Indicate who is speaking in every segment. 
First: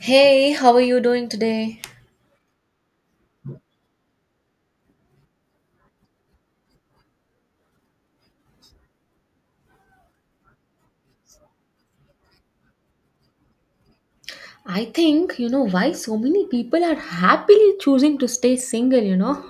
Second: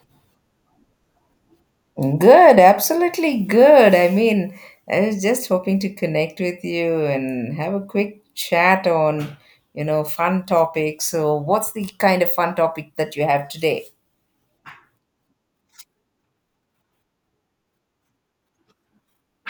Speaker 1: Hey, how are you doing today?
Speaker 2: Good, absolutely good. I was just hoping to connect with you and have a quick chat on, fun topics. So, what's the kind of fun topic that you have today?
Speaker 1: I think, you know, why so many people are happily choosing to stay single, you know?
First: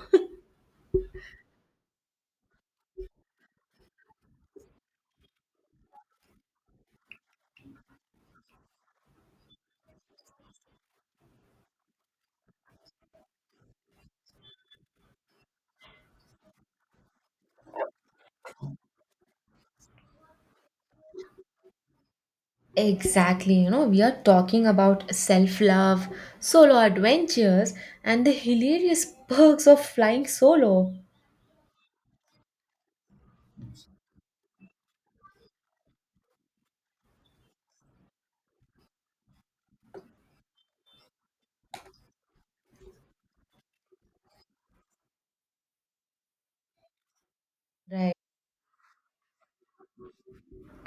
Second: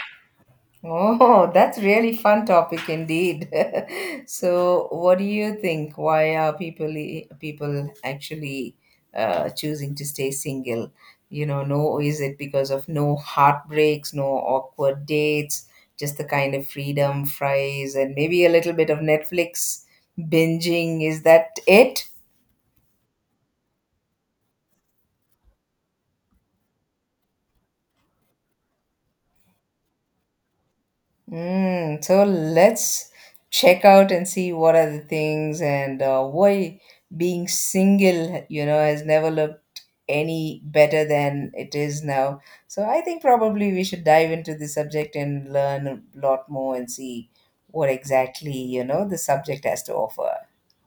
Speaker 2: Oh, that's really fun topic indeed. So, what do you think? Why are people actually choosing to stay single? You know, no, Is it because of no heartbreaks, no awkward dates, just the kind of freedom, fries, and maybe a little bit of Netflix binging? Is that it?
Speaker 1: Exactly, you know, we are talking about self love, solo adventures, and the hilarious perks of flying solo.
Speaker 2: So let's check out and see what are the things, and why being single, has never looked any better than it is now. So I think probably we should dive into the subject and learn a lot more and see what
Speaker 1: Right?
Speaker 2: exactly, the subject has to offer.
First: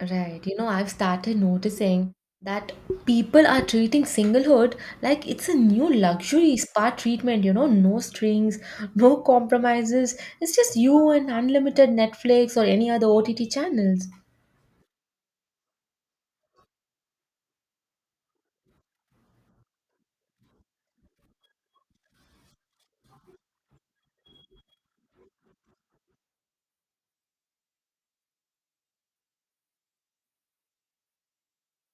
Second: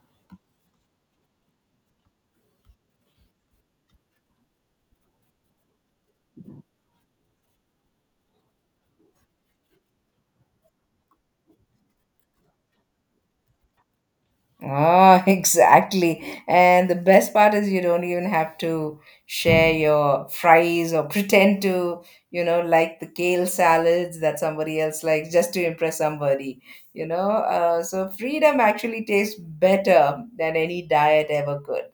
Speaker 1: Right. You know, I've started noticing that people are treating singlehood like it's a new luxury spa treatment, you know, no strings, no compromises. It's just you and unlimited Netflix or any other OTT channels.
Speaker 2: Ah, exactly. And the best part is you don't even have to share your fries or pretend to, you know, like the kale salads that somebody else likes just to impress somebody. So freedom actually tastes better than any diet ever could.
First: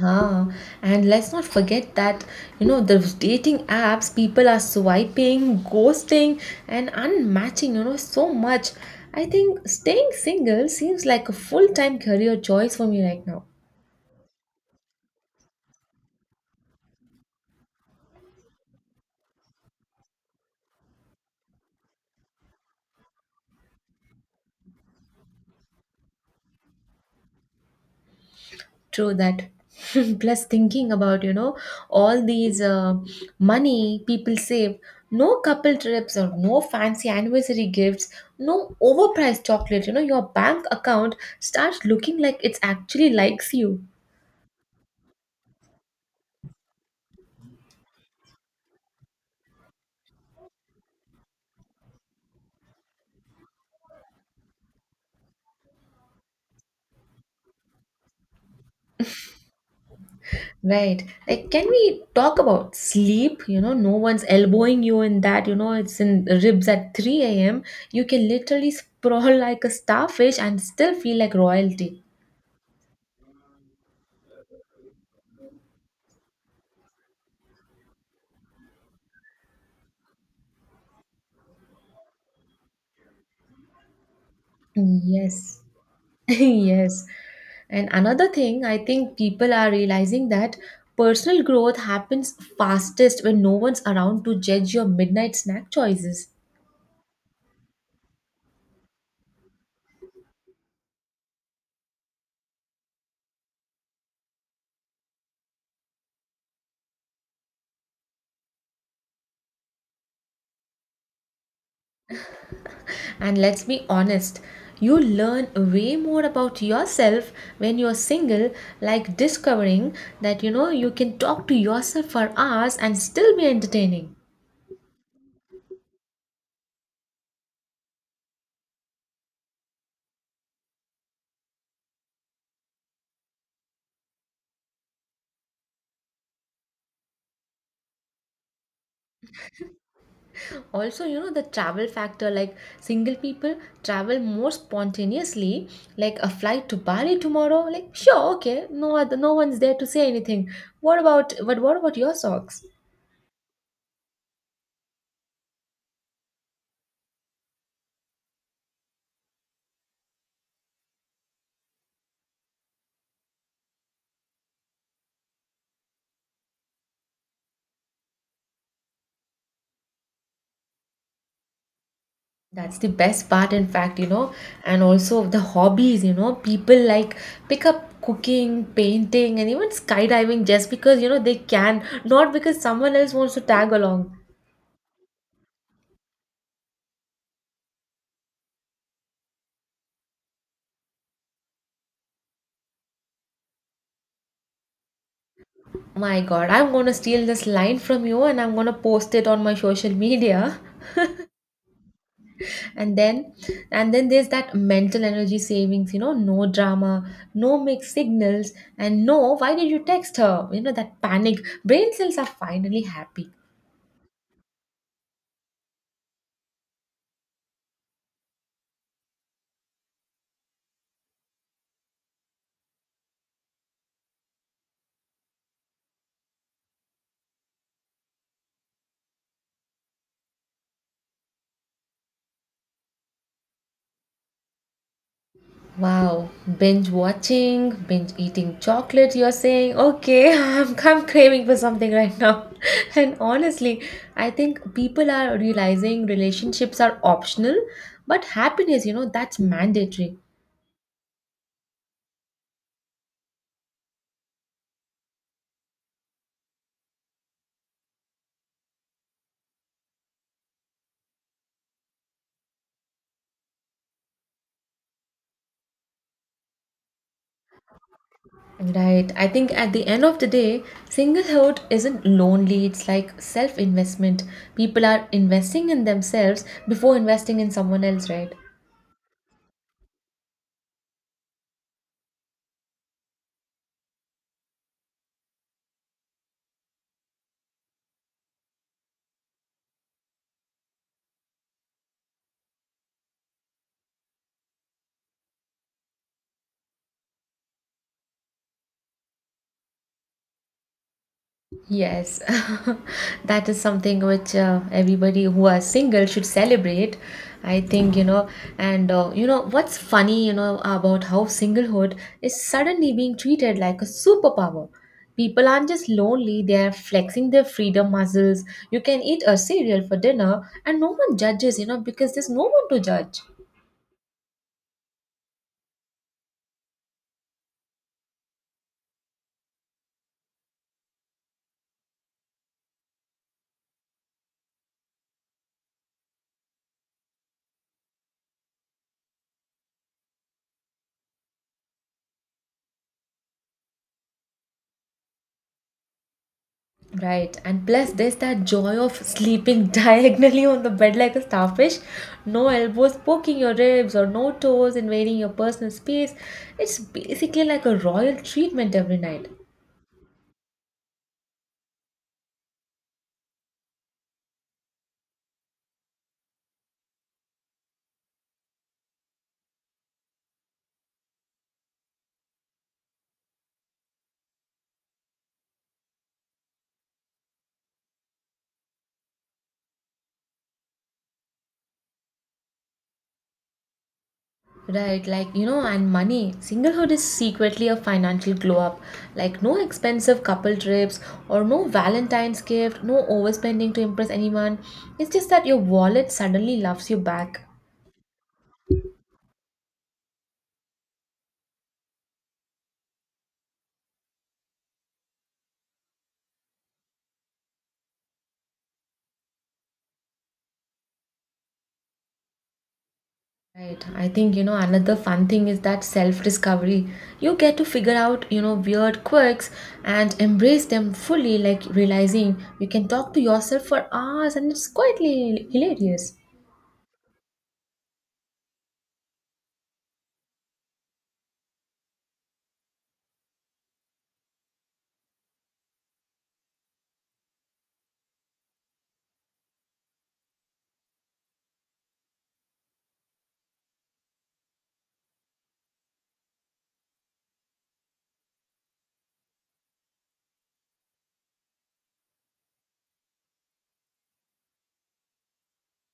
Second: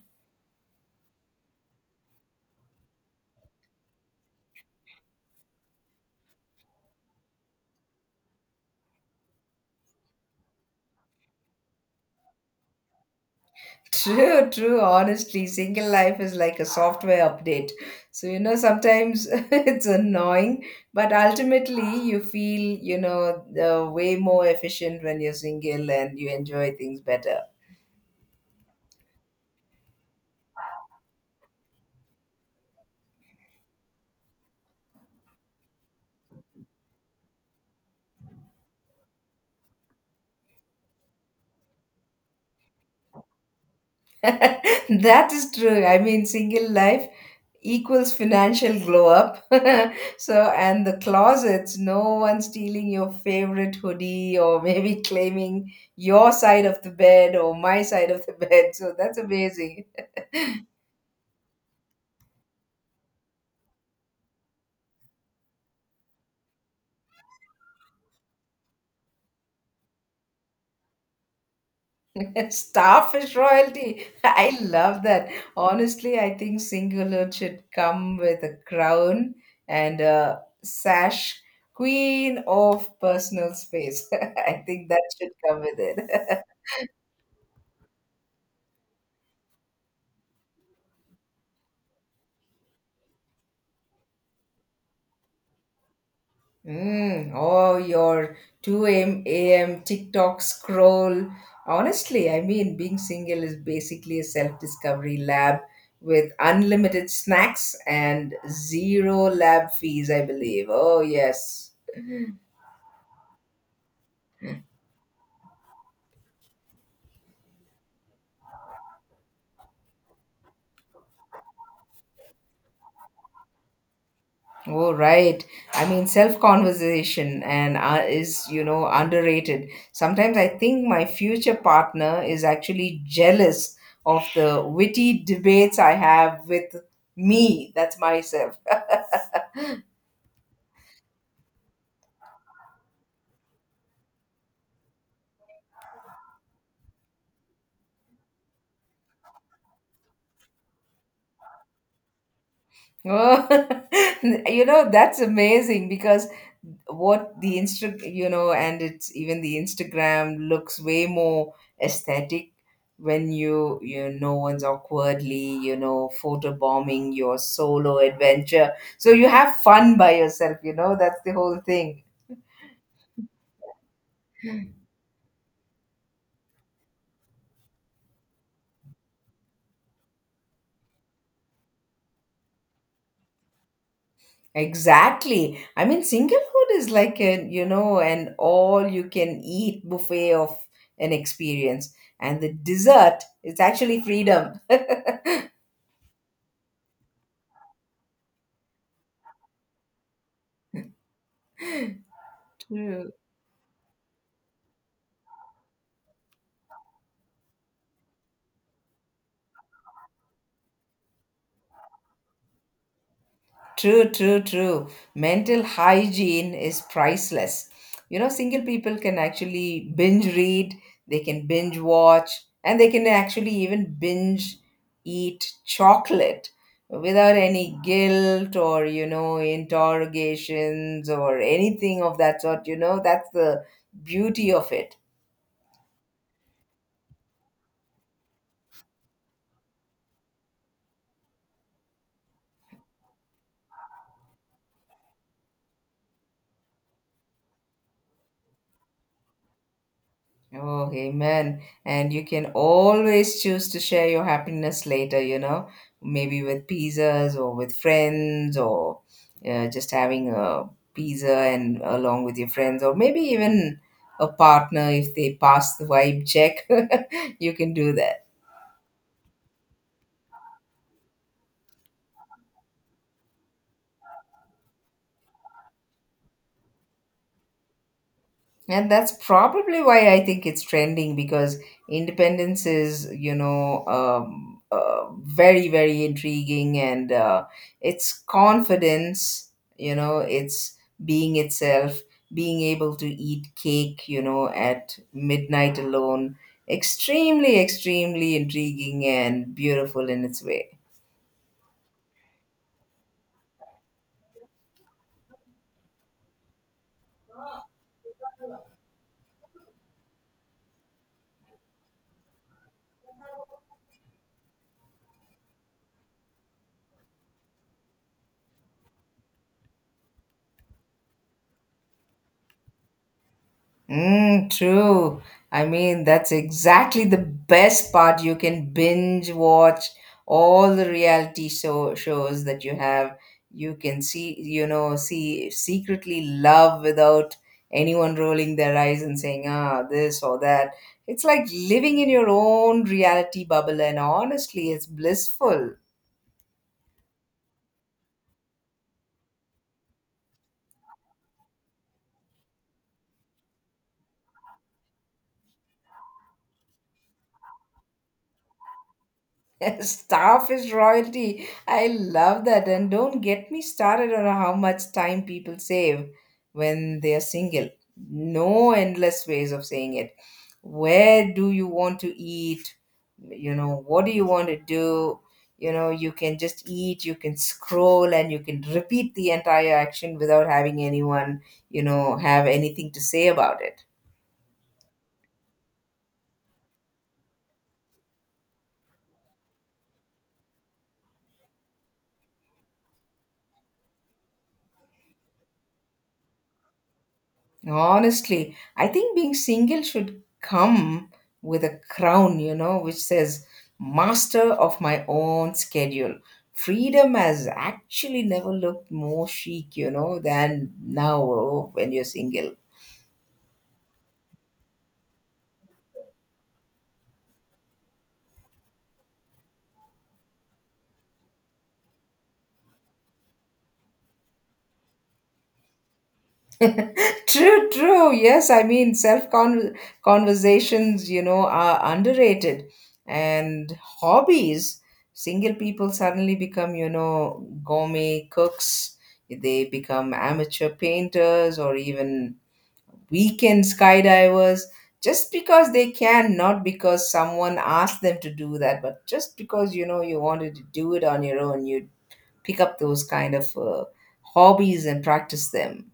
Speaker 1: Ah, and let's not forget that, you know, the dating apps, people are swiping, ghosting, and unmatching, you know, so much. I think staying single seems like a full-time career choice for me right now.
Speaker 2: True, true. Honestly, single life is like a software update. So, you know, sometimes it's annoying, but ultimately you feel, way more efficient when you're single and you enjoy things better.
Speaker 1: True that. Plus, thinking about, you know, all these money people save, no couple trips or no fancy anniversary gifts, no overpriced chocolate, you know, your bank account starts looking like it's actually likes you.
Speaker 2: That is true. I mean, single life equals financial glow up. So, and the closets, no one stealing your favorite hoodie or maybe claiming your side of the bed or my side of the bed. So, that's amazing.
Speaker 1: Right. Like, can we talk about sleep? You know, no one's elbowing you in that. You know, it's in ribs at 3 a.m. You can literally sprawl like a starfish and still feel like royalty.
Speaker 2: Starfish royalty. I love that. Honestly, I think Singular should come with a crown and a sash. Queen of personal space. I think that should come
Speaker 1: Yes.
Speaker 2: with it.
Speaker 1: Yes. And another thing, I think people are realizing that personal growth happens fastest when no one's around to judge your midnight snack choices.
Speaker 2: Mm, oh, your 2 a.m. TikTok scroll. Honestly, I mean, being single is basically a self discovery lab with unlimited snacks and zero lab fees, I believe. Oh, yes.
Speaker 1: And let's be honest, you learn way more about yourself when you're single, like discovering that you know you can talk to yourself for hours and still be entertaining.
Speaker 2: Oh, right. I mean, self conversation and is, you know, underrated. Sometimes I think my future partner is actually jealous of the witty debates I have with me. That's myself.
Speaker 1: Also, you know, the travel factor, like single people travel more spontaneously, like a flight to Bali tomorrow, like sure, okay, no other, no one's there to say anything, what about, but what about your socks?
Speaker 2: Oh, you know, that's amazing because what the insta you know and it's even the Instagram looks way more aesthetic when you, no one's awkwardly, you know, photo bombing your solo adventure, so you have fun by yourself. You know, that's the whole thing.
Speaker 1: That's the best part, in fact, you know. And also the hobbies, you know, people like pick up cooking, painting, and even skydiving just because, you know, they can, not because someone else wants to tag along.
Speaker 2: Exactly. I mean, singlehood is like, a you know, an all you can eat buffet of an experience, and the dessert is actually freedom.
Speaker 1: My god, I'm going to steal this line from you and I'm going to post it on my social media. and then and then there's that mental energy savings, you know, no drama, no mixed signals, and no why did you text her, you know, that panic, brain cells are finally happy.
Speaker 2: True, true. Mental hygiene is priceless. You know, single people can actually binge read, they can binge watch, and they can actually even binge eat chocolate without any guilt or, you know, interrogations or anything of that sort. You know, that's the beauty of it.
Speaker 1: Wow, binge watching, binge eating chocolate, you're saying, okay. I'm craving for something right now. And honestly, I think people are realizing relationships are optional, but happiness, you know, that's mandatory.
Speaker 2: Oh, amen. And you can always choose to share your happiness later, you know, maybe with pizzas or with friends or just having a pizza and along with your friends, or maybe even a partner if they pass the vibe check. You can do that.
Speaker 1: Right. I think at the end of the day, singlehood isn't lonely, it's like self investment. People are investing in themselves before investing in someone else, right?
Speaker 2: And that's probably why I think it's trending because independence is, very, very intriguing, and it's confidence, you know, it's being itself, being able to eat cake, you know, at midnight alone. Extremely, extremely intriguing and beautiful in its way.
Speaker 1: Yes, that is something which everybody who are single should celebrate. I think, you know, and you know, what's funny, you know, about how singlehood is suddenly being treated like a superpower. People aren't just lonely, they are flexing their freedom muscles. You can eat a cereal for dinner and no one judges, you know, because there's no one to judge.
Speaker 2: Mm, true. I mean, that's exactly the best part. You can binge watch all the reality shows that you have. You can, see, secretly love without anyone rolling their eyes and saying, ah, this or that. It's like living in your own reality bubble, and honestly, it's blissful.
Speaker 1: Right, and plus there's that joy of sleeping diagonally on the bed like a starfish. No elbows poking your ribs or no toes invading your personal space. It's basically like a royal treatment every night.
Speaker 2: Staff is royalty. I love that. And don't get me started on how much time people save when they are single. No endless ways of saying it. Where do you want to eat? You know, what do you want to do? You know, you can just eat, you can scroll, and you can repeat the entire action without having anyone, you know, have anything to say about it.
Speaker 1: Right, like you know, and money. Singlehood is secretly a financial glow up. Like no expensive couple trips or no Valentine's gift, no overspending to impress anyone. It's just that your wallet suddenly loves you back.
Speaker 2: Honestly, I think being single should come with a crown, you know, which says master of my own schedule. Freedom has actually never looked more chic, you know, than now when you're single.
Speaker 1: Right. I think, you know, another fun thing is that self discovery. You get to figure out, you know, weird quirks and embrace them fully, like realizing you can talk to yourself for hours and it's hilarious.
Speaker 2: True, true. Yes, I mean, self conversations, you know, are underrated. And hobbies, single people suddenly become, you know, gourmet cooks. They become amateur painters or even weekend skydivers just because they can, not because someone asked them to do that, but just because, you know, you wanted to do it on your own. You pick up those kind of hobbies and practice them.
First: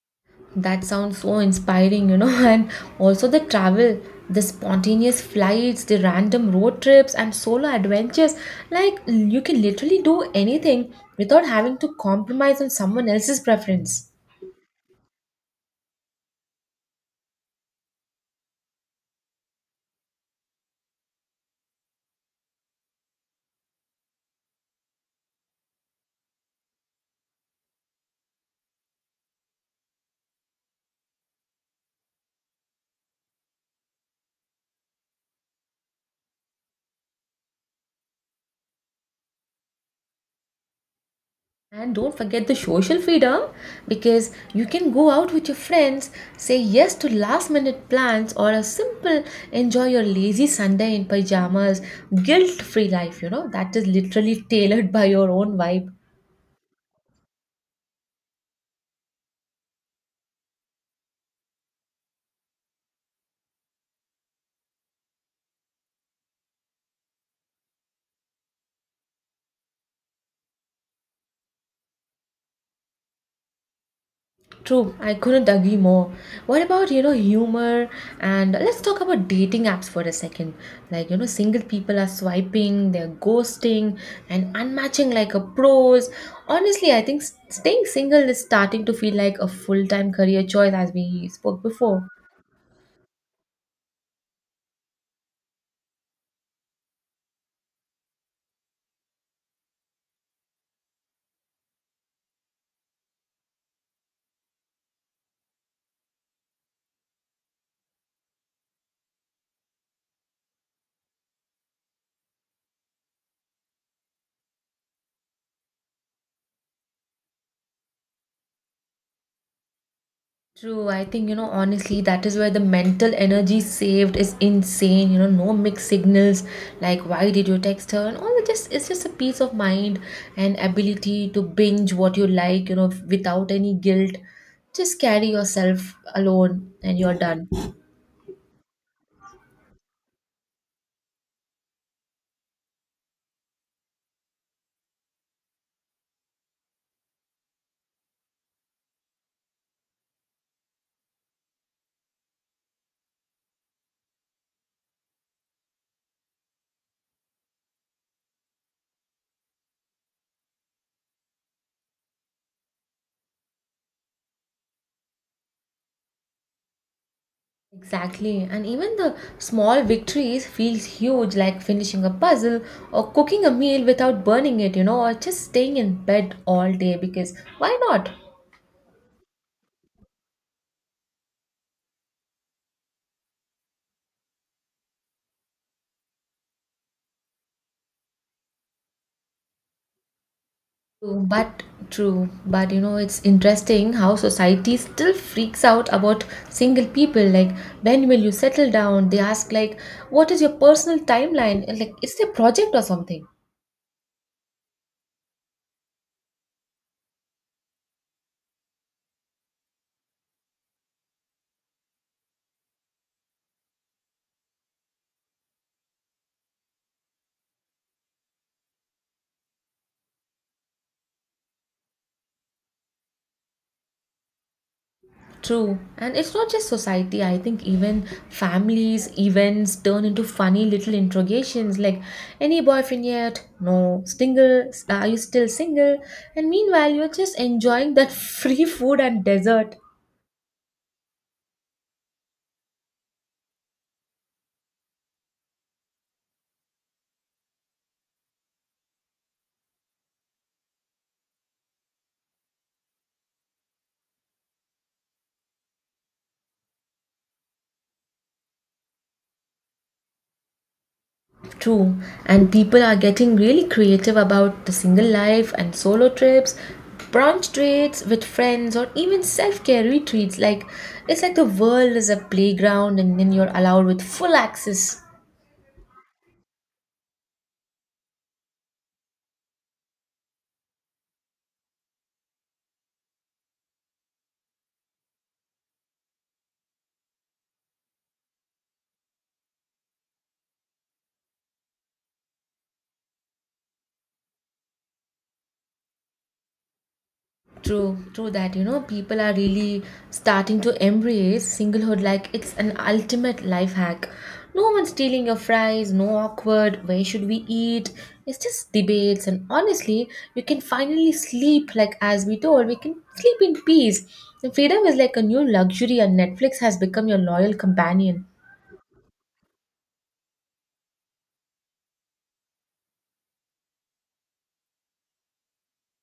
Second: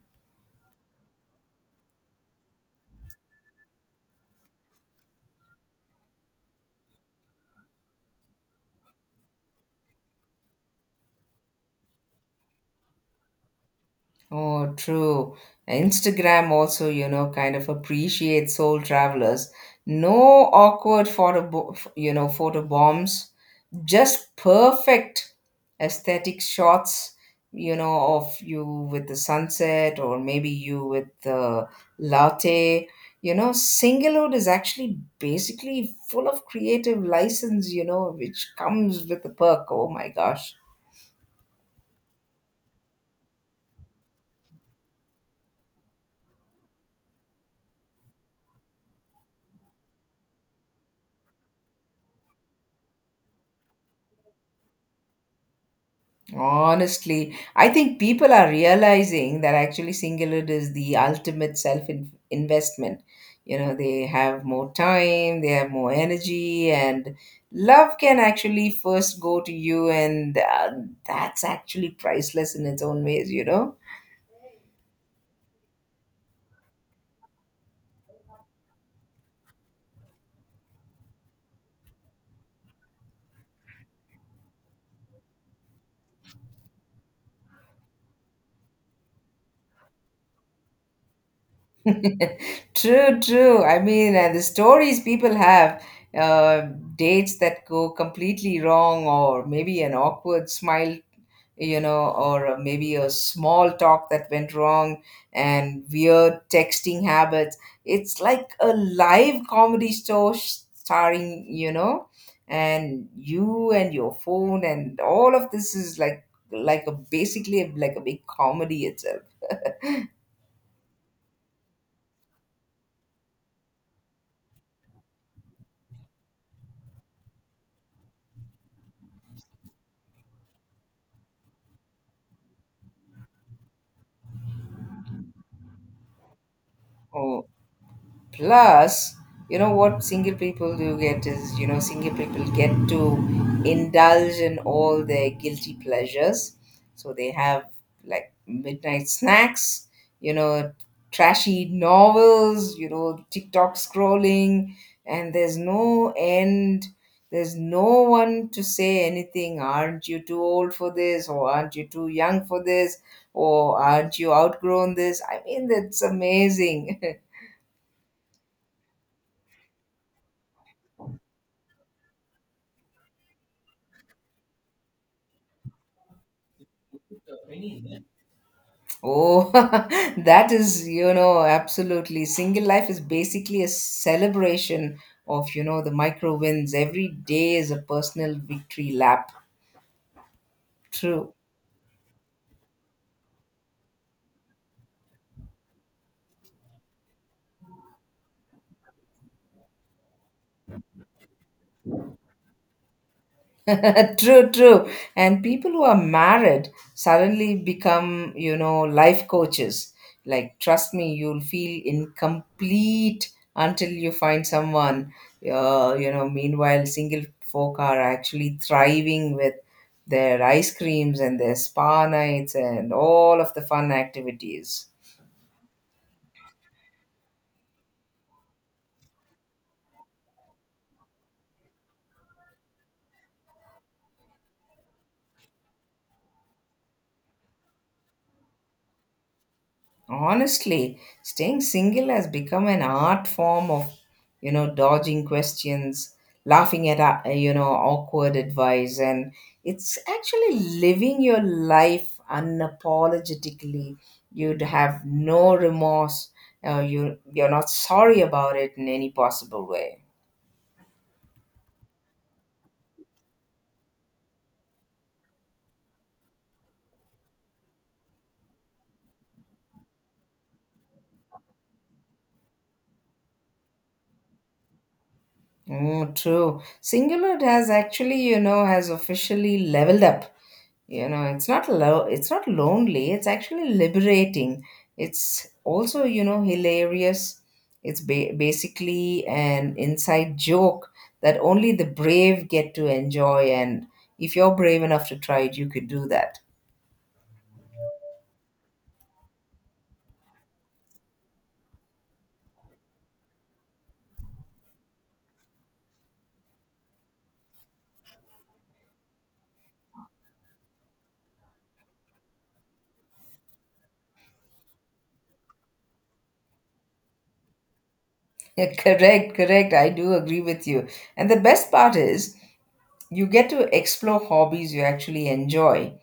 Speaker 1: That sounds so inspiring, you know, and also the travel, the spontaneous flights, the random road trips, and solo adventures. Like, you can literally do anything without having to compromise on someone else's preference.
Speaker 2: Oh, true. Instagram also, you know, kind of appreciates soul travelers. No awkward photo, bo- f- you know, photo bombs. Just perfect aesthetic shots, you know, of you with the sunset, or maybe you with the latte. You know, Singlehood is actually basically full of creative license, you know, which comes with the perk. Oh my gosh.
Speaker 1: And don't forget the social freedom, because you can go out with your friends, say yes to last minute plans, or a simple enjoy your lazy Sunday in pajamas, guilt free life. You know, that is literally tailored by your own vibe.
Speaker 2: Honestly, I think people are realizing that actually singlehood is the ultimate self investment. You know, they have more time, they have more energy, and love can actually first go to you, and that's actually priceless in its own ways, you know?
Speaker 1: True, I couldn't agree more. What about, you know, humor? And let's talk about dating apps for a second. Like, you know, single people are swiping, they're ghosting, and unmatching like a pros. Honestly, I think staying single is starting to feel like a full time career choice, as we spoke before.
Speaker 2: True, true. I mean, and the stories people have, uh, dates that go completely wrong, or maybe an awkward smile, you know, or maybe a small talk that went wrong and weird texting habits. It's like a live comedy show, starring, you know, and you and your phone, and all of this is like a basically like a big comedy itself.
Speaker 1: True, I think you know honestly that is where the mental energy saved is insane. You know, no mixed signals like why did you text her and all, it's just a peace of mind and ability to binge what you like, you know, without any guilt. Just carry yourself alone and you're
Speaker 2: Oh.
Speaker 1: done.
Speaker 2: Plus, you know what single people do get is, you know, single people get to indulge in all their guilty pleasures. So they have like midnight snacks, you know, trashy novels, you know, TikTok scrolling, and there's no end. There's no one to say anything. Aren't you too old for this? Or aren't you too young for this? Or aren't you outgrown this? I mean, that's amazing.
Speaker 1: Exactly. And even the small victories feels huge, like finishing a puzzle or cooking a meal without burning it, you know, or just staying in bed all day, because why not?
Speaker 2: Oh, that is, you know, absolutely. Single life is basically a celebration of, you know, the micro wins. Every day is a personal victory lap.
Speaker 1: True,
Speaker 2: True.
Speaker 1: but true, but you know, it's interesting how society still freaks out about single people. Like, when will you settle down? They ask, like, what is your personal timeline? And, like, it's a project or something.
Speaker 2: True, true. And people who are married suddenly become, you know, life coaches. Like, trust me, you'll feel incomplete until you find someone. Meanwhile, single folk are actually thriving with their ice creams and their spa nights and all of the fun activities.
Speaker 1: True, and it's not just society. I think even families, events turn into funny little interrogations like, any boyfriend yet? No. Single? Are you still single? And meanwhile, you're just enjoying that free food and dessert.
Speaker 2: Honestly, staying single has become an art form of, you know, dodging questions, laughing at, you know, awkward advice, and it's actually living your life unapologetically. You'd have no remorse. You're not sorry about it in any possible way.
Speaker 1: True, and people are getting really creative about the single life and solo trips, brunch dates with friends, or even self care retreats. Like, it's like the world is a playground and then you're allowed with full access.
Speaker 2: Oh, true. Singular has actually, you know, has officially leveled up. You know, it's not low, it's not lonely, it's actually liberating. It's also, you know, hilarious. It's basically an inside joke that only the brave get to enjoy. And if you're brave enough to try it, you could do that.
Speaker 1: True, true that, you know, people are really starting to embrace singlehood like it's an ultimate life hack. No one stealing your fries, no awkward, where should we eat? It's just debates, and honestly, you can finally sleep like, as we told, we can sleep in peace. And freedom is like a new luxury, and Netflix has become your loyal companion.
Speaker 2: Yeah, correct, correct. I do agree with you. And the best part is, you get to explore hobbies you actually enjoy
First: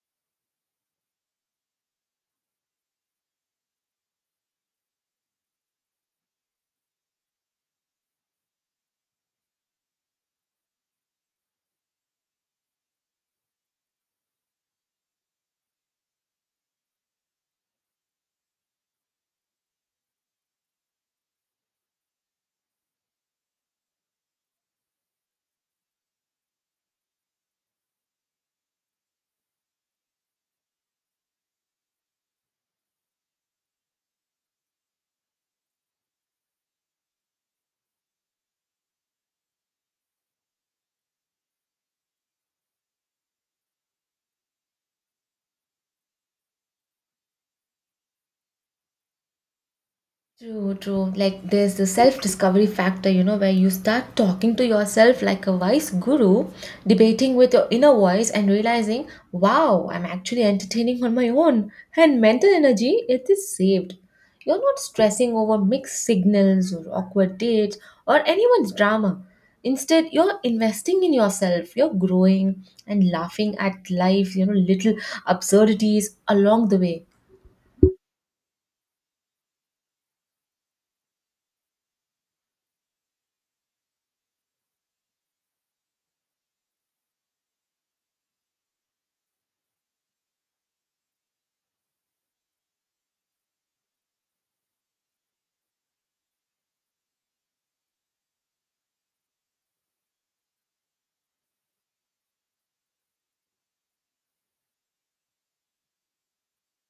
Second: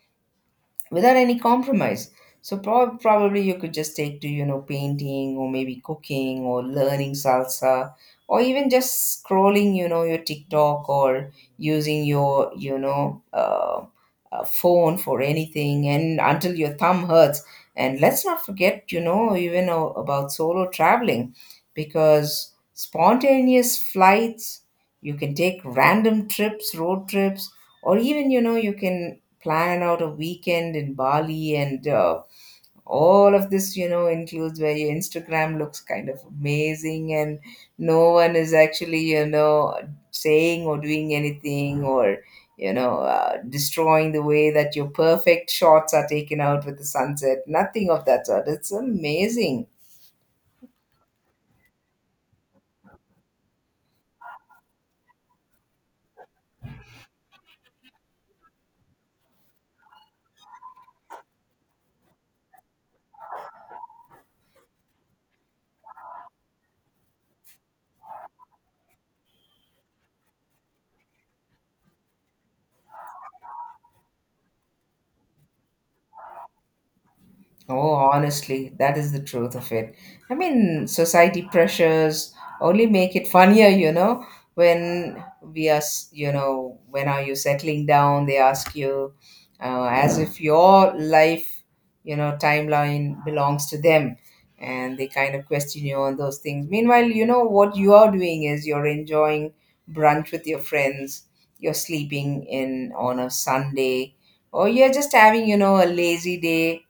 Speaker 2: without any compromise. So probably you could just take to, you know, painting or maybe cooking or learning salsa, or even just scrolling, you know, your TikTok, or using your, phone for anything and until your thumb hurts. And let's not forget, you know, even about solo traveling. Because spontaneous flights, you can take random trips, road trips, or even, you know, you can plan out a weekend in Bali, and all of this, you know, includes where your Instagram looks kind of amazing, and no one is actually, you know, saying or doing anything, or, destroying the way that your perfect shots are taken out with the sunset. Nothing of that sort. It's amazing.
Speaker 1: True, true. Like there's the self-discovery factor, you know, where you start talking to yourself like a wise guru, debating with your inner voice and realizing, wow, I'm actually entertaining on my own. And mental energy, it is saved. You're not stressing over mixed signals or awkward dates or anyone's drama. Instead, you're investing in yourself. You're growing and laughing at life, you know, little absurdities along the way.
Speaker 2: Oh, honestly, that is the truth of it. I mean, society pressures only make it funnier, you know. When are you settling down? They ask you, as if your life, you know, timeline belongs to them, and they kind of question you on those things. Meanwhile, you know what you are doing is you're enjoying brunch with your friends. You're sleeping in on a Sunday, or you're just having, you know, a lazy day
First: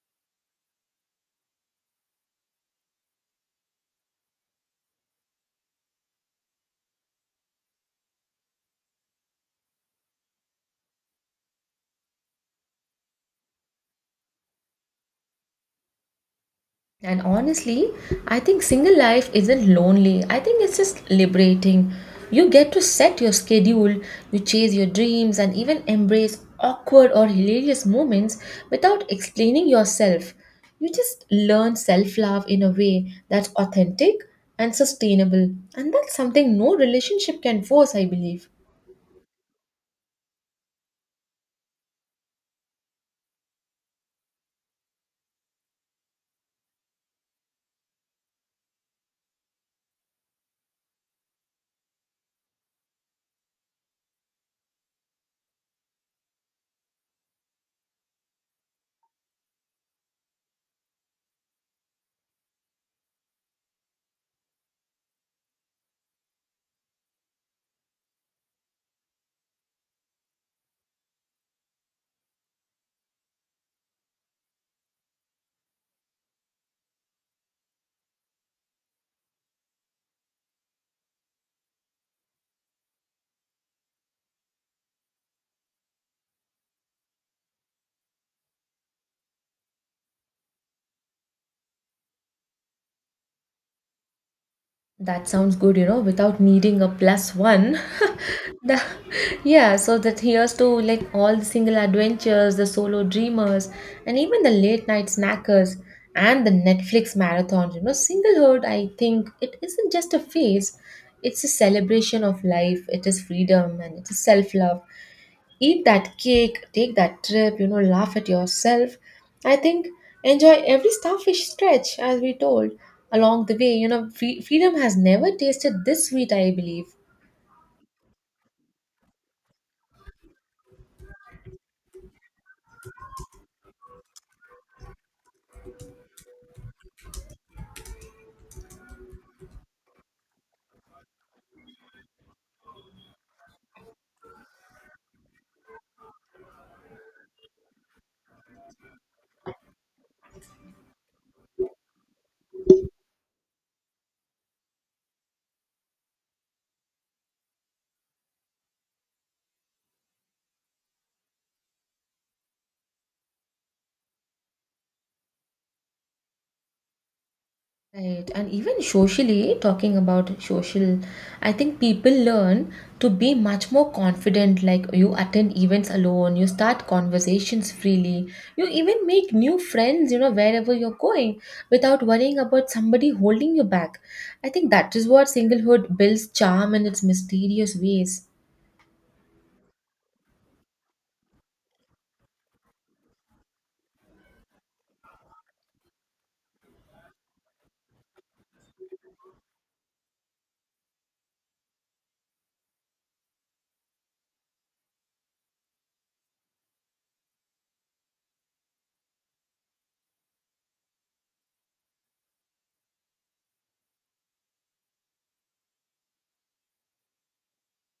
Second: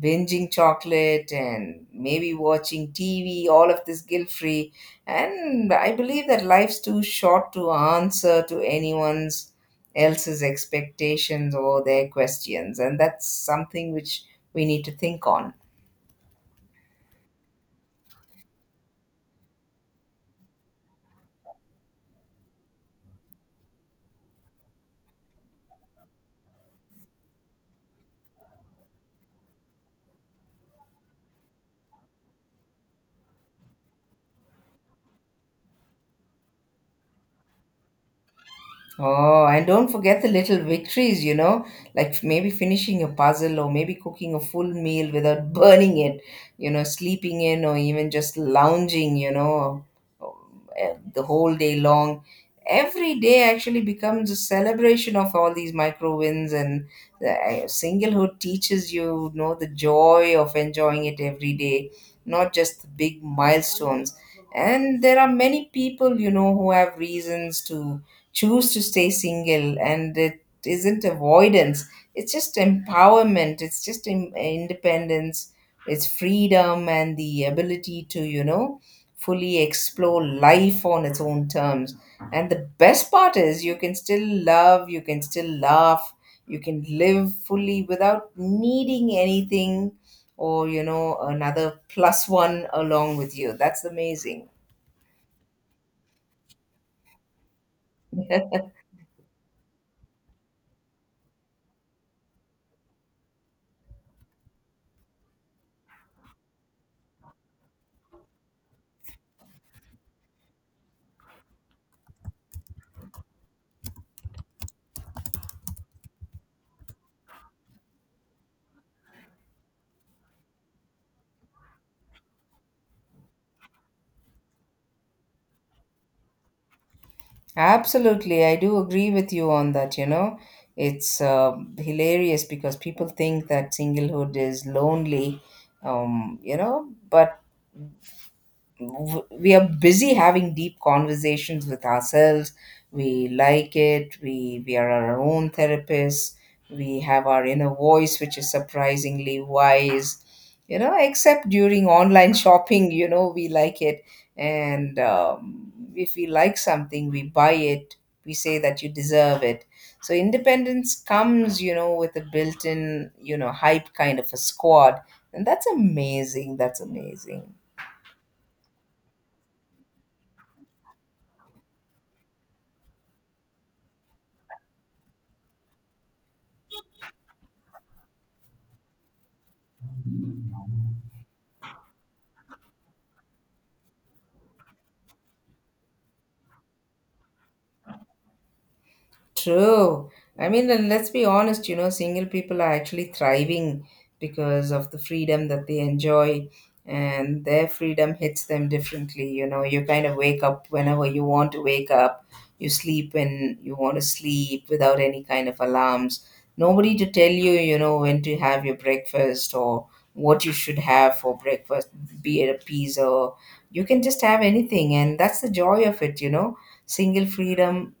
Speaker 2: binging chocolate and maybe watching TV, all of this guilt free. And I believe that life's too short to answer to anyone's else's expectations or their questions. And that's something which we need to think on.
Speaker 1: And honestly, I think single life isn't lonely. I think it's just liberating. You get to set your schedule, you chase your dreams, and even embrace awkward or hilarious moments without explaining yourself. You just learn self love in a way that's authentic and sustainable. And that's something no relationship can force, I believe.
Speaker 2: Oh, and don't forget the little victories, you know, like maybe finishing a puzzle or maybe cooking a full meal without burning it, you know, sleeping in or even just lounging, you know, the whole day long. Every day actually becomes a celebration of all these micro wins, and singlehood teaches you, you know, the joy of enjoying it every day, not just the big milestones. And there are many people, you know, who have reasons to choose to stay single, and it isn't avoidance, it's just empowerment, it's just independence, it's freedom, and the ability to, you know, fully explore life on its own terms. And the best part is you can still love, you can still laugh, you can live fully without needing anything or, you know, another plus one along with you. That's amazing.
Speaker 1: That sounds good, you know, without needing a plus one. The- yeah, so that here's to like all the single adventures, the solo dreamers, and even the late night snackers and the Netflix marathons. You know, singlehood, I think it isn't just a phase, it's a celebration of life, it is freedom, and it is self love, eat that cake, take that trip, you know, laugh at yourself. I think enjoy every starfish stretch, as we told along the way. You know, freedom has never tasted this sweet, I believe.
Speaker 2: Absolutely, I do agree with you on that. You know, it's hilarious because people think that singlehood is lonely, you know, but we are busy having deep conversations with ourselves, we like it, we are our own therapists. We have our inner voice which is surprisingly wise, you know, except during online shopping. You know, we like it, and if we like something, we buy it. We say that you deserve it. So independence comes, you know, with a built-in, you know, hype kind of a squad. And that's amazing, that's amazing.
Speaker 1: Right, and even socially, talking about social, I think people learn to be much more confident. Like you attend events alone, you start conversations freely, you even make new friends, you know, wherever you're going without worrying about somebody holding you back. I think that is what singlehood builds charm in its mysterious ways.
Speaker 2: True. I mean, and let's be honest, you know, single people are actually thriving because of the freedom that they enjoy, and their freedom hits them differently. You know, you kind of wake up whenever you want to wake up, you sleep when you want to sleep without any kind of alarms. Nobody to tell you, you know, when to have your breakfast or what you should have for breakfast, be it a pizza. You can just have anything, and that's the joy of it, you know. Single freedom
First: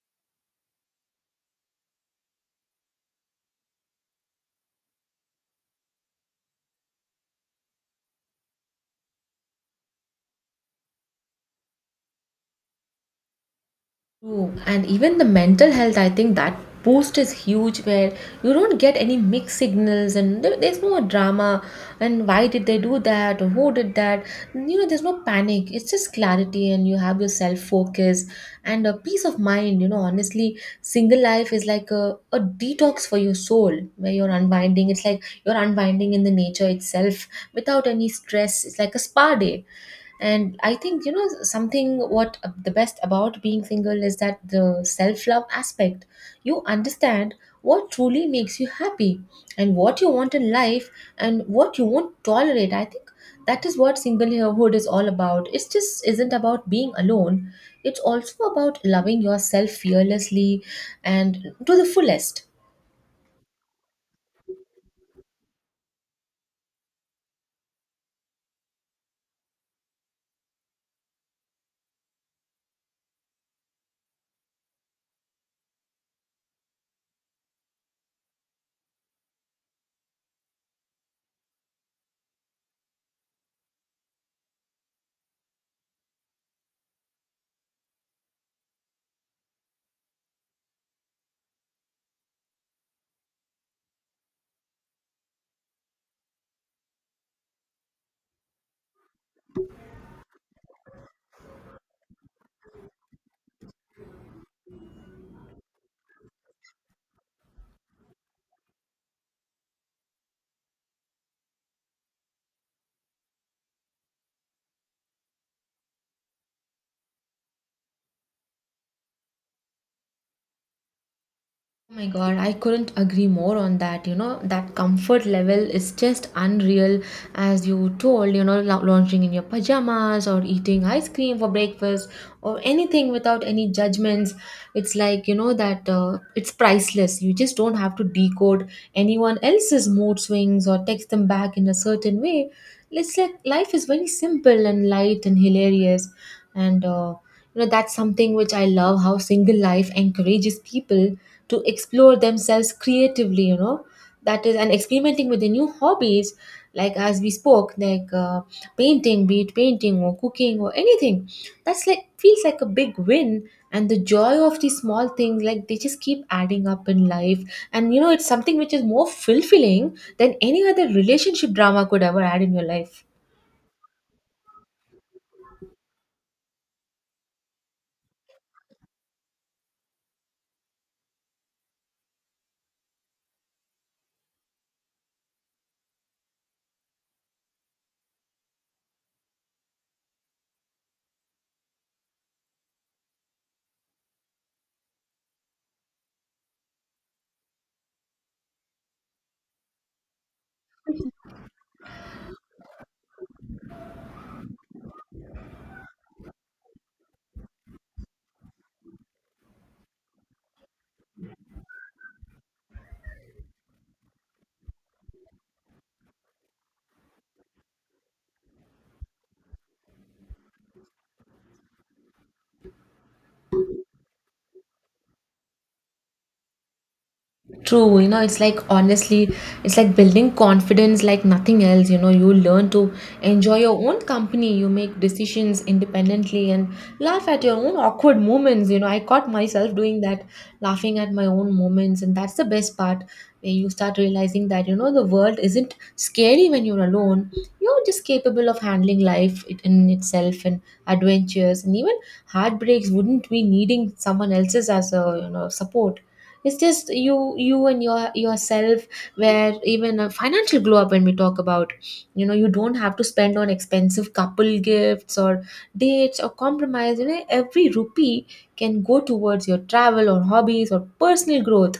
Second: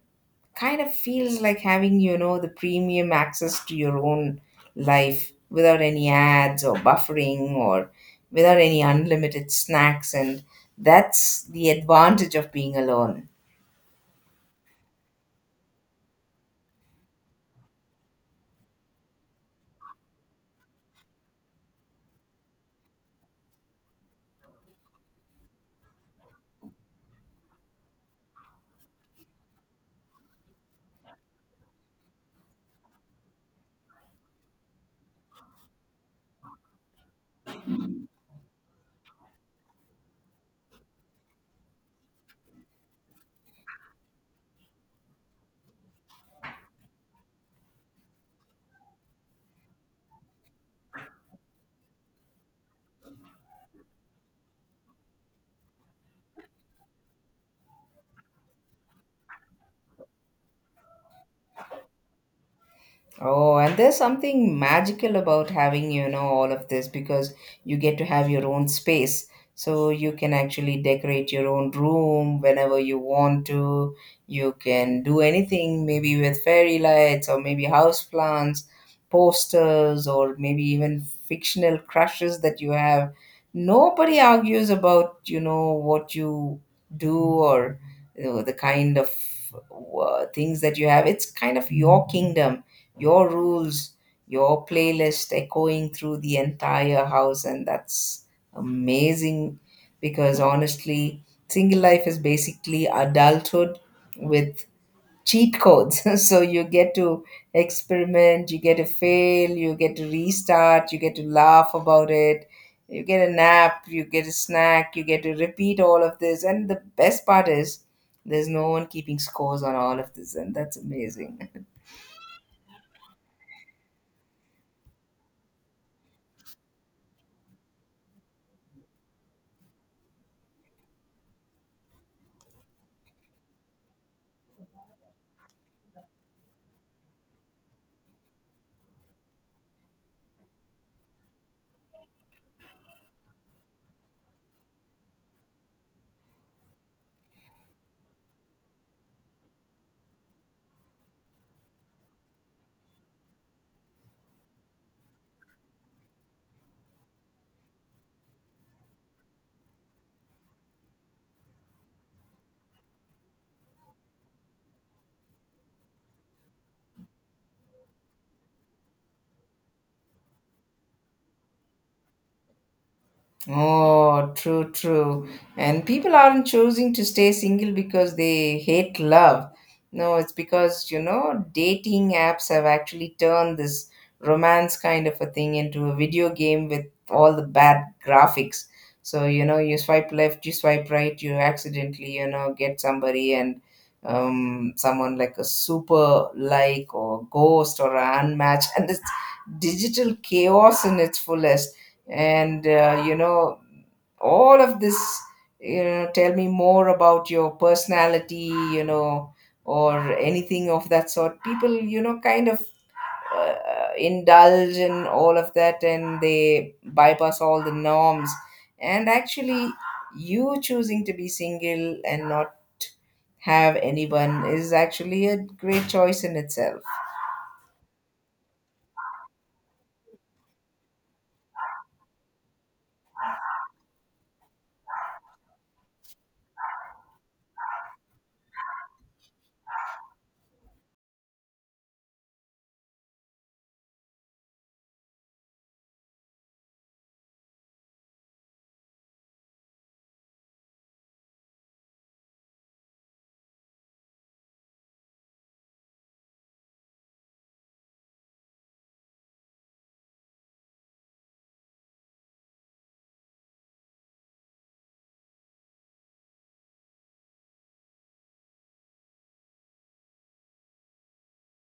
Speaker 2: kind of feels like having, you know, the premium access to your own life without any ads or buffering, or without any unlimited snacks. And that's the advantage of being alone.
Speaker 1: True. And even the mental health, I think that boost is huge where you don't get any mixed signals and there's no drama and why did they do that or who did that. You know, there's no panic. It's just clarity and you have your self focus and a peace of mind. You know, honestly, single life is like a detox for your soul where you're unwinding. It's like you're unwinding in the nature itself without any stress. It's like a spa day. And I think, you know, something, what the best about being single is that the self love aspect, you understand what truly makes you happy and what you want in life and what you won't tolerate. I think that is what singlehood is all about, it just isn't about being alone, it's also about loving yourself fearlessly and to the fullest.
Speaker 2: Oh, and there's something magical about having, you know, all of this because you get to have your own space. So you can actually decorate your own room whenever you want to. You can do anything, maybe with fairy lights or maybe house plants, posters, or maybe even fictional crushes that you have. Nobody argues about, you know, what you do or, you know, the kind of things that you have. It's kind of your kingdom, your rules, your playlist echoing through the entire house. And that's amazing, because honestly, single life is basically adulthood with cheat codes. So you get to experiment, you get to fail, you get to restart, you get to laugh about it. You get a nap, you get a snack, you get to repeat all of this. And the best part is, there's no one keeping scores on all of this, and that's amazing.
Speaker 1: Oh my God, I couldn't agree more on that. You know, that comfort level is just unreal, as you told, you know, lounging in your pajamas or eating ice cream for breakfast or anything without any judgments. It's like, you know, that it's priceless. You just don't have to decode anyone else's mood swings or text them back in a certain way. It's like life is very simple and light and hilarious. And you know, that's something which I love how single life encourages people to explore themselves creatively, you know, that is, and experimenting with the new hobbies, like as we spoke, painting, be it painting or cooking or anything. That's like feels like a big win, and the joy of these small things, like they just keep adding up in life. And you know, it's something which is more fulfilling than any other relationship drama could ever add in your life.
Speaker 2: Oh, true, true. And people aren't choosing to stay single because they hate love. No, it's because, you know, dating apps have actually turned this romance kind of a thing into a video game with all the bad graphics. So, you know, you swipe left, you swipe right, you accidentally, you know, get somebody, and someone like a super like or ghost or an unmatched, and it's digital chaos in its fullest. And you know, all of this, you know, tell me more about your personality, you know, or anything of that sort. People, you know, kind of uh, indulge in all of that, and they bypass all the norms. And actually, you choosing to be single and not have anyone is actually a great choice in itself.
Speaker 1: True, you know, it's like honestly, it's like building confidence like nothing else. You know, you learn to enjoy your own company, you make decisions independently, and laugh at your own awkward moments. You know, I caught myself doing that, laughing at my own moments, and that's the best part where you start realizing that, you know, the world isn't scary when you're alone. You're just capable of handling in itself and adventures, and even heartbreaks wouldn't be needing someone else's as a, you know, support. It's just you and yourself, where even a financial glow up, when we talk about, you know, you don't have to spend on expensive couple gifts or dates or compromise, you know, every rupee can go towards your travel or hobbies or personal growth.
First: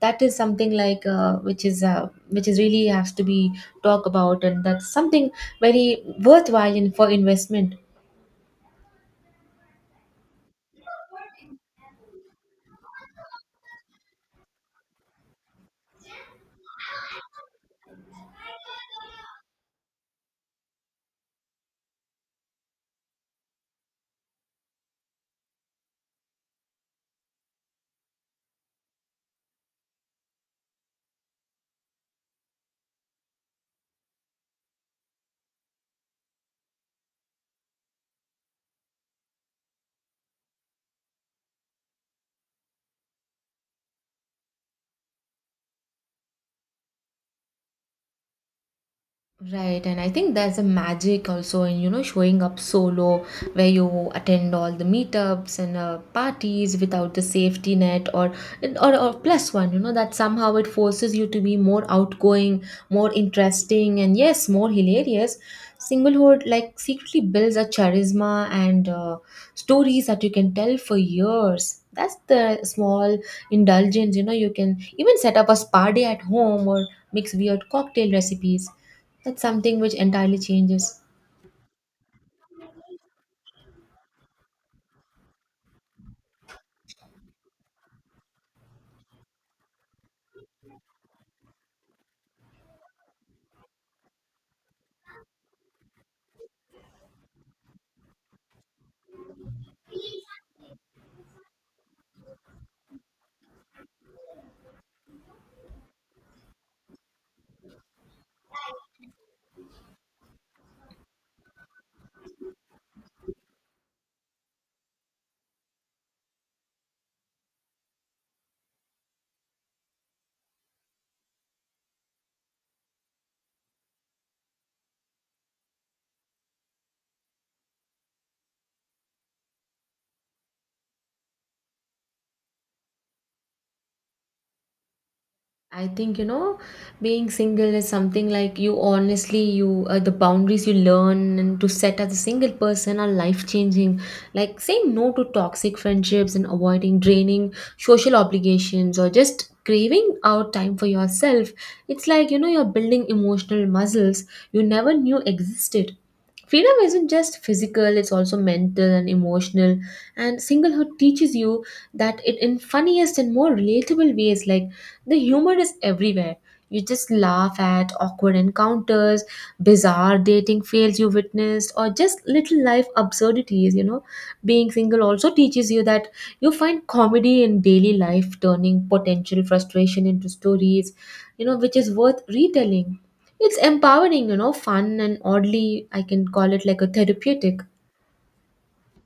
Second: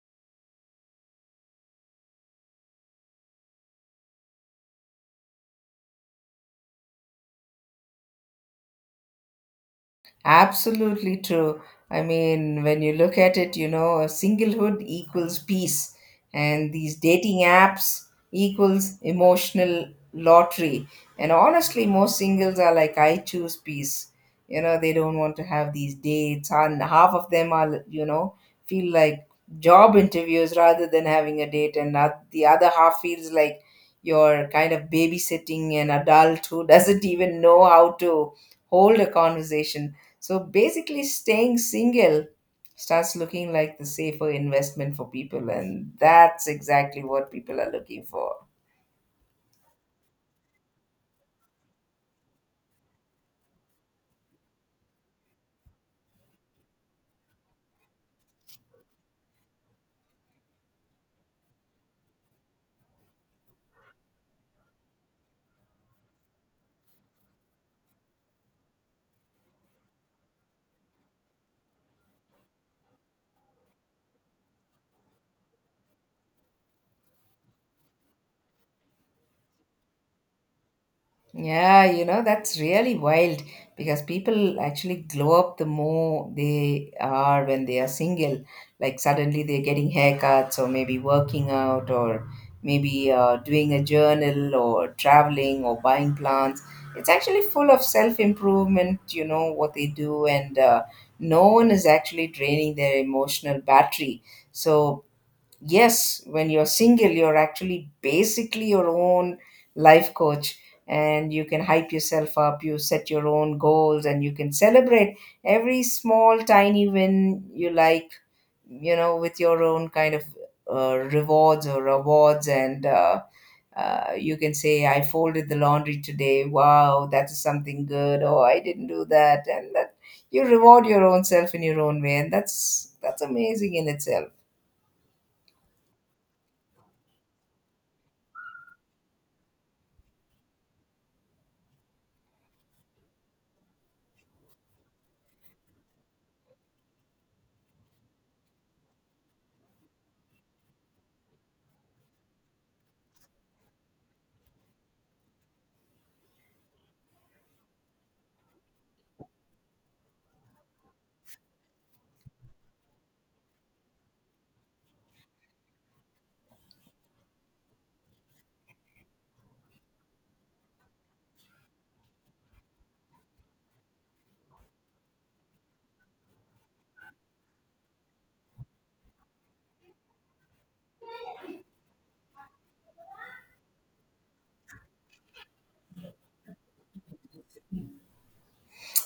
Speaker 1: That is something which is really has to be talked about, and that's something very worthwhile in, for investment.
Speaker 2: Absolutely true. I mean, when you look at it, you know, singlehood equals peace, and these dating apps equals emotional lottery. And honestly, most singles are like, I choose peace. You know, they don't want to have these dates, and half of them are, you know, feel like job interviews rather than having a date, and the other half feels like you're kind of babysitting an adult who doesn't even know how to hold a conversation. So basically, staying single starts looking like the safer investment for people, and that's exactly what people are looking for.
Speaker 1: Right, and I think there's a magic also in, you know, showing up solo, where you attend all the meetups and parties without the safety net or plus one, you know, that somehow it forces you to be more outgoing, more interesting, and yes, more hilarious. Singlehood like secretly builds a charisma and stories that you can tell for years. That's the small indulgence, you know, you can even set up a spa day at home or mix weird cocktail recipes. That's something which entirely changes.
Speaker 2: Yeah, you know, that's really wild because people actually glow up the more they are when they are single. Like suddenly they're getting haircuts or maybe working out or maybe doing a journal or traveling or buying plants. It's actually full of self-improvement, you know, what they do. And no one is actually draining their emotional battery. So, yes, when you're single, you're actually basically your own life coach, and you can hype yourself up, you set your own goals, and you can celebrate every small, tiny win you like, you know, with your own kind of rewards or rewards. And you can say, I folded the laundry today. Wow, that is something good. Oh, I didn't do that. And that, you reward your own self in your own way. And that's amazing in itself.
Speaker 1: I think, you know, being single is something like, you honestly, you the boundaries you learn and to set as a single person are life changing. Like saying no to toxic friendships and avoiding draining social obligations or just craving out time for yourself. It's like, you know, you're building emotional muscles you never knew existed. Freedom isn't just physical, it's also mental and emotional. And singlehood teaches you that it in funniest and more relatable ways, like the humor is everywhere. You just laugh at awkward encounters, bizarre dating fails you witnessed, or just little life absurdities. You know, being single also teaches you that you find comedy in daily life, turning potential frustration into stories, you know, which is worth retelling. It's empowering, you know, fun and oddly, I can call it like a therapeutic.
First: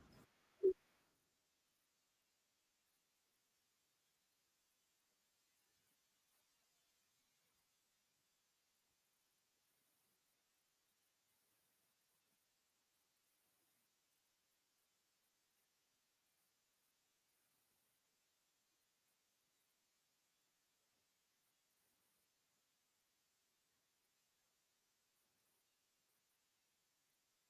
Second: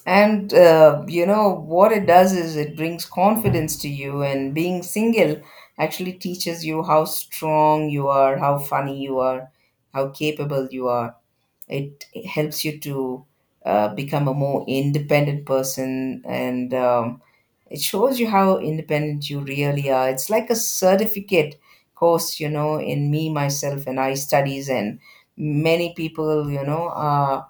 Speaker 2: And you know what it does is it brings confidence to you, and being single actually teaches you how strong you are, how funny you are, how capable you are. It helps you to become a more independent person, and it shows you how independent you really are. It's like a certificate course, you know, in me, myself, and I studies. And many people, you know, are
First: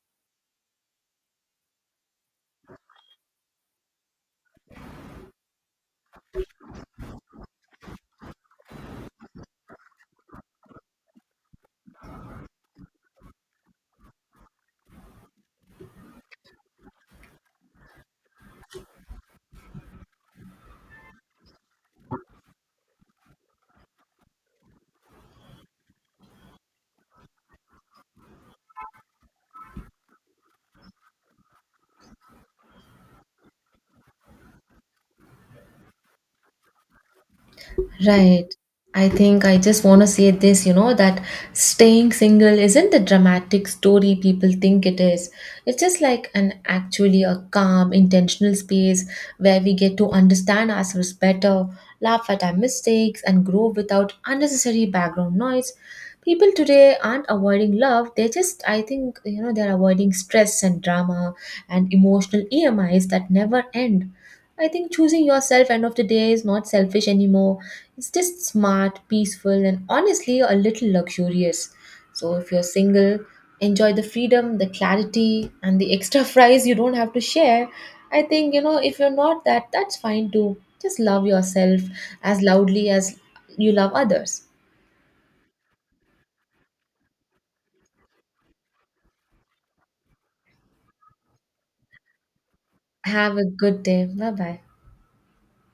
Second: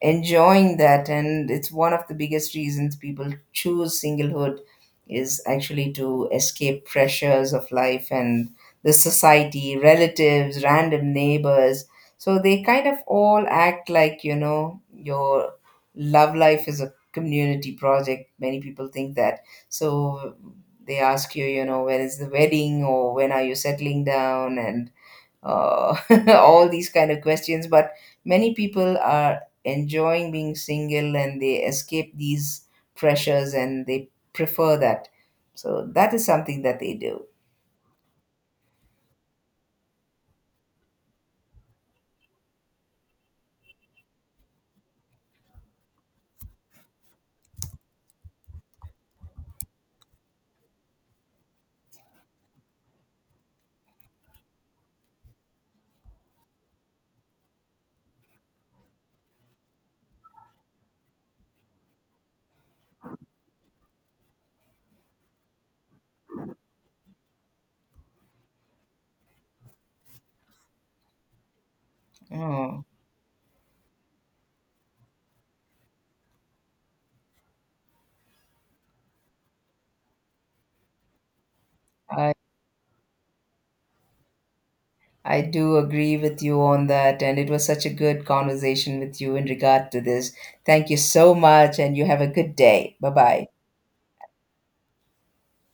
Speaker 2: enjoying that, and it's one of the biggest reasons people choose singlehood is actually to escape pressures of life, and the society, relatives, random neighbors. So they kind of all act like, you know, your love life is a community project, many people think that. So they ask you, you know, when is the wedding or when are you settling down, and uh, all these kind of questions. But many people are enjoying being single, and they escape these pressures, and they prefer that. So that is something that they do.
Speaker 1: Right. I think I just want to say this, you know, that staying single isn't the dramatic story people think it is. It's just like an actually a calm, intentional space where we get to understand ourselves better, laugh at our mistakes, and grow without unnecessary background noise. People today aren't avoiding love, they just, I think, you know, they're avoiding stress and drama and emotional EMIs that never end. I think choosing yourself end of the day is not selfish anymore. It's just smart, peaceful, and honestly a little luxurious. So if you're
Speaker 2: Mm.
Speaker 1: single, enjoy the freedom, the clarity, and the extra fries you don't have to share. I think, you know, if you're not that, that's fine too. Just love yourself
Speaker 2: I,
Speaker 1: as loudly as you love others.
Speaker 2: I do agree with you on that, and it was such a good conversation with you in regard to this. Thank you so much, and you have a good day. Bye
Speaker 1: Have a
Speaker 2: bye.
Speaker 1: good day. Bye bye.